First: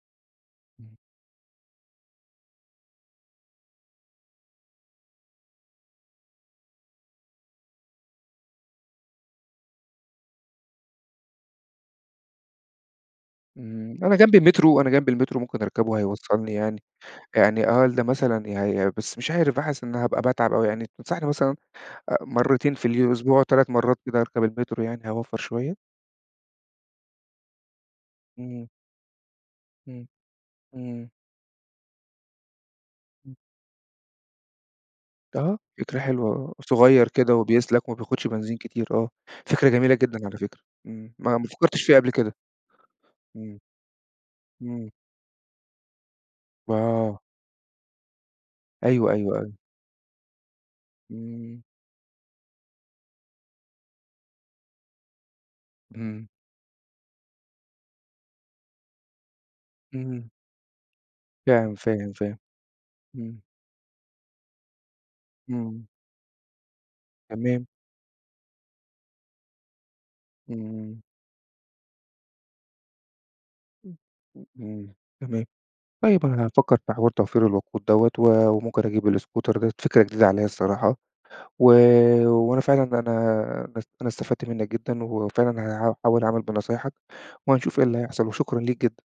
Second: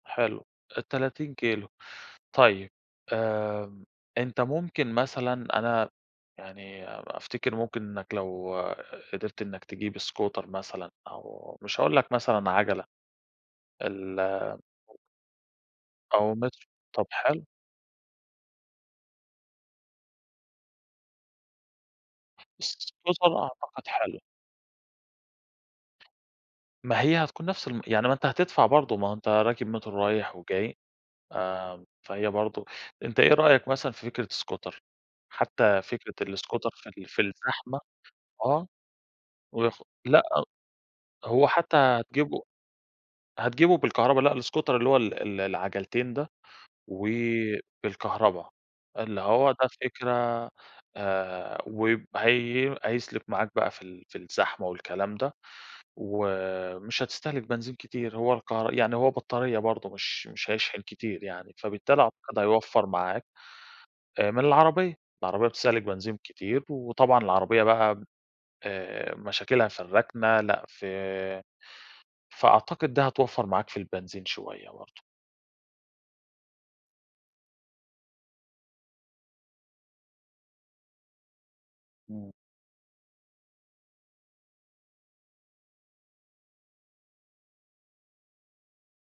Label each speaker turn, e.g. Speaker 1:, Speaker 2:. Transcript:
Speaker 1: حلو،
Speaker 2: امم.
Speaker 1: 30 كيلو. طيب آمم، أنت ممكن مثلًا أنا يعني أفتكر ممكن إنك لو قدرت إنك تجيب scooter مثلًا أو مش هاقول لك مثلًا عجلة.
Speaker 2: امم، أنا
Speaker 1: ال
Speaker 2: جنبي المترو، أنا جنبي المترو ممكن أركبه
Speaker 1: أو
Speaker 2: هيوصلني
Speaker 1: مترو
Speaker 2: يعني
Speaker 1: طب حلو.
Speaker 2: يعني أقل مثلًا يعني بس مش عارف حاسس إن هابقى باتعب أوي يعني تنصحني مثلًا آآ مرتين في
Speaker 1: بُص
Speaker 2: اليو
Speaker 1: بُص هو
Speaker 2: الأسبوع،
Speaker 1: أنا
Speaker 2: و3
Speaker 1: أعتقد
Speaker 2: مرّات
Speaker 1: حلو.
Speaker 2: كده أركب المترو يعني هاوفّر شوية؟
Speaker 1: ما هي هتكون نفس الم يعني ما أنت هتدفع
Speaker 2: امم.
Speaker 1: برضه ما هو أنت راكب مترو
Speaker 2: امم،
Speaker 1: رايح وجاي،
Speaker 2: امم.
Speaker 1: آمم، فهي برضه أنت إيه
Speaker 2: امم.
Speaker 1: رأيك مثلًا في فكرة scooter؟
Speaker 2: آه،
Speaker 1: حتى
Speaker 2: فكرة
Speaker 1: فكرة
Speaker 2: حلوة آه،
Speaker 1: الscooter في
Speaker 2: صغير
Speaker 1: ال في
Speaker 2: كده
Speaker 1: الزحمة
Speaker 2: وبيسلك وما بياخدش بنزين
Speaker 1: آه،
Speaker 2: كتير آه. فكرة
Speaker 1: وف
Speaker 2: جميلة
Speaker 1: لأ،
Speaker 2: جدًا على فكرة، امم، ما ما
Speaker 1: هو حتى
Speaker 2: فكرتش فيها قبل كده.
Speaker 1: هتجيبه
Speaker 2: إمم،
Speaker 1: هتجيبه بالكهربا لأ الscooter اللي
Speaker 2: امم.
Speaker 1: هو ال ال العجلتين ده، و
Speaker 2: آه.
Speaker 1: بالكهربا
Speaker 2: أيوه،
Speaker 1: اللي
Speaker 2: أيوه،
Speaker 1: هو
Speaker 2: أيوه.
Speaker 1: ده فكرة
Speaker 2: امم.
Speaker 1: آآ وب هي هيسلك معاك بقى في ال في الزحمة والكلام ده
Speaker 2: امم.
Speaker 1: ومش هتستهلك بنزين كتير، هو الكهر يعني هو بطارية برضه مش
Speaker 2: امم.
Speaker 1: مش هيشحن كتير يعني
Speaker 2: فاهم،
Speaker 1: فبالتالي
Speaker 2: فاهم،
Speaker 1: أعتقد
Speaker 2: فاهم.
Speaker 1: هيوفر معاك
Speaker 2: امم.
Speaker 1: آآ من العربية، العربية بتستهلِك
Speaker 2: امم.
Speaker 1: بنزين كتير، وطبعًا العربية
Speaker 2: تمام.
Speaker 1: بقى آآ مشاكلها في الركنة، لأ في
Speaker 2: امم.
Speaker 1: فأعتقد دي هتوفر معاك في
Speaker 2: امم،
Speaker 1: البنزين
Speaker 2: امم،
Speaker 1: شوية
Speaker 2: امم،
Speaker 1: برضه.
Speaker 2: تمام. طيب أنا هافكر في حوار توفير الوقود دوّة و وممكن أجيب الscooter ده فكرة جديدة عليَّ الصراحة و
Speaker 1: إمم.
Speaker 2: وأنا فعلًا أنا أنا استفدت منك جدًا وفعلًا هاحاول أعمل بنصايحك وهنشوف إيه اللي هيحصل وشكرًا ليك جدًا.